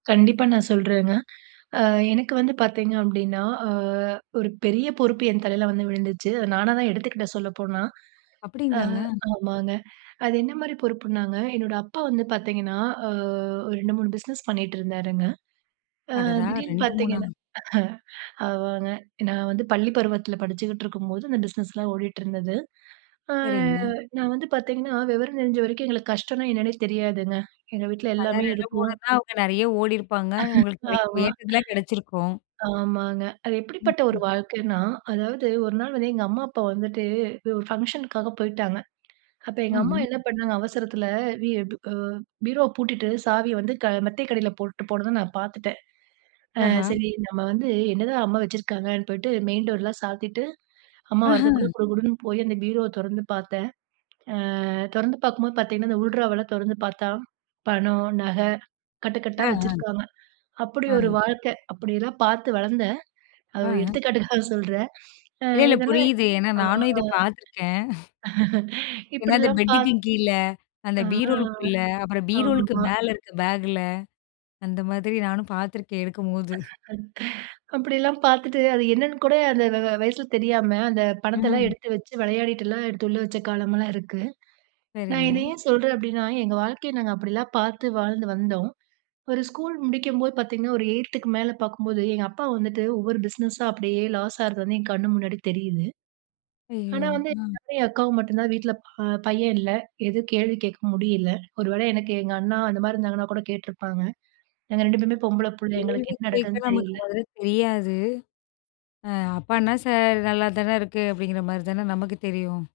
கண்டிப்பா நான் சொல்றேங்க. ஆ எனக்கு வந்து பார்த்தீங்க அப்படின்னா, ஆ ஒரு பெரிய பொறுப்பு என் தலையில வந்து விழுந்துச்சு. அத நானா தான் எடுத்துக்கிட்ட சொல்லப்போனா. அ. அப்படிங்களாங்க? ஆமாங்க. அது என்ன மாரி பொறுப்புனாங்க, என்னோட அப்பா வந்து பார்த்தீங்கன்னா அ ஒரு 2,3 பிஸ்னஸ் பண்ணிட்டுருந்தாருங்க. அ. அடடா! திடீர்னு 2,3 ஆ பார்த்திங்கன்னா ஆமாங்க. நான் வந்து பள்ளி பருவத்தில படிச்சுகிட்டுருக்கும்போது அந்த பிஸ்னஸ் லா ஓடிட்டிருந்தது. அ. சரிங்க. நான் வந்து பார்த்தீங்கன்னா விவரம் தெரிஞ்ச வரைக்கும் எங்களுக்கு கஷ்டம்னா என்னன்னா தெரியாதுங்க. எங்க வீட்ல அதான் எல்லாமே ரெண்டு, இருக்கும். மூனுணா அவங்க நிறைய ஓடியிருப்பாங்க, உங்களுக்கு கிடைக்கும், ஆமா. ஏத்ததலாம் கிடைச்சிருக்கும். ஆமாங்க. அது ம். எப்படிப்பட்ட ஒரு ம். வாழ்க்கைன்னா, அதாவது ஒரு நாள் வந்து எங்க அம்மா அப்பா வந்துட்டு ஒரு ஃபங்க்ஷனுக்காக போயிட்டாங்க. அப்போ எங்க அம்மா ம்ஹ்ம். என்ன பண்ணாங்க அவசரத்துல, வி அ பீரோவ பூட்டிட்டு சாவிய வந்து அ மெத்தைக்கு அடியில போட்டு போனது நான் பார்த்துட்டன். அ ஆஹா. "சரி நம்ம வந்து என்னதான் அம்மா வச்சிருக்காங்கன்னு" போயிட்டு மெயின் டோர்லாம் சாத்திட்டு அம்மா ஆஹா. வரதுக்குள்ள குடு குடுன்னு போய் அந்த பீரோவ தொறந்து பார்த்தன். ஆ. தொறந்து பார்க்கும்போது பார்த்தீங்கன்னா இந்த உள்ட்ராவுல தொறந்து பார்த்தா பணம், நகை அ. கட்டுக்கட்டா அ. வச்சிருக்காங்க. அப்படி அ. ஒரு வாழ்க்கை. அப்படியெல்லாம் பார்த்து வளர்ந்தேன். அ ஒரு ஆஹ. எடுத்துக்காட்டுக்காக சொல்றன். அ இல்ல, இல்ல இதெல்லாம். புரியுது. ஏன்னா, ஆ நானும் இத பார்த்துருக்கேன். ஏன்னா அந்த இப்படிலாம் பெட்டுக்கு பார்த் கீழே, அந்த அ. பீரோலுக்குள்ள அப்புறம் பீரோலுக்கு ஆமா. மேல இருக்க பேகுல. அந்த மாதிரி நானும் பார்த்துருக்கேன் எடுக்கும்போது. அப்படிலாம் பார்த்துட்டு அது என்னன்னு கூட அந்த வ வ வயசுல தெரியாம அந்த பணத்தலாம் ம். எடுத்து வச்சு விளையாடிட்டுலாம் எடுத்து உள்ள வச்ச காலம்லாம் இருக்கு. நான் இத சரிங்க. ஏன் சொல்றேன் அப்படின்னா, எங்க வாழ்க்கைய நாங்க அப்படிலாம் பார்த்து வாழ்ந்து வந்தோம். ஒரு ஸ்கூல் முடிக்கும்போது பார்த்தீங்கன்னா ஒரு 8 க்கு மேல பார்க்கும்போது எங்க அப்பா வந்துட்டு ஒவ்வொரு பிஸ்னஸா அப்படியே லாஸ் ஆறது வந்து என் கண்ணு முன்னாடி தெரியுது. ஆனா, ஐயய்யோ! வந்து அ. என் அக்காவ மட்டும் தான் வீட்ல ப பையன் இல்ல எதுவும் கேள்வி கேட்க முடியல. ஒரு வேள எனக்கு எங்க அண்ணா அந்த மாதிரி இருந்தாங்கன்னா கூட கேட்ருப்பாங்க. நாங்க 2 பேருமே பொம்பள [unintelligible] புள்ளை எங்களுக்கு கேள்வி என்ன கேட்க நடக்குதுன்னு நமக்கு தெரில. முதல்ல தெரியாது. ஆ அப்பான்னா சார் நல்லாதான இருக்கு அப்படிங்கிற மாதிரி தான நமக்கு தெரியும்.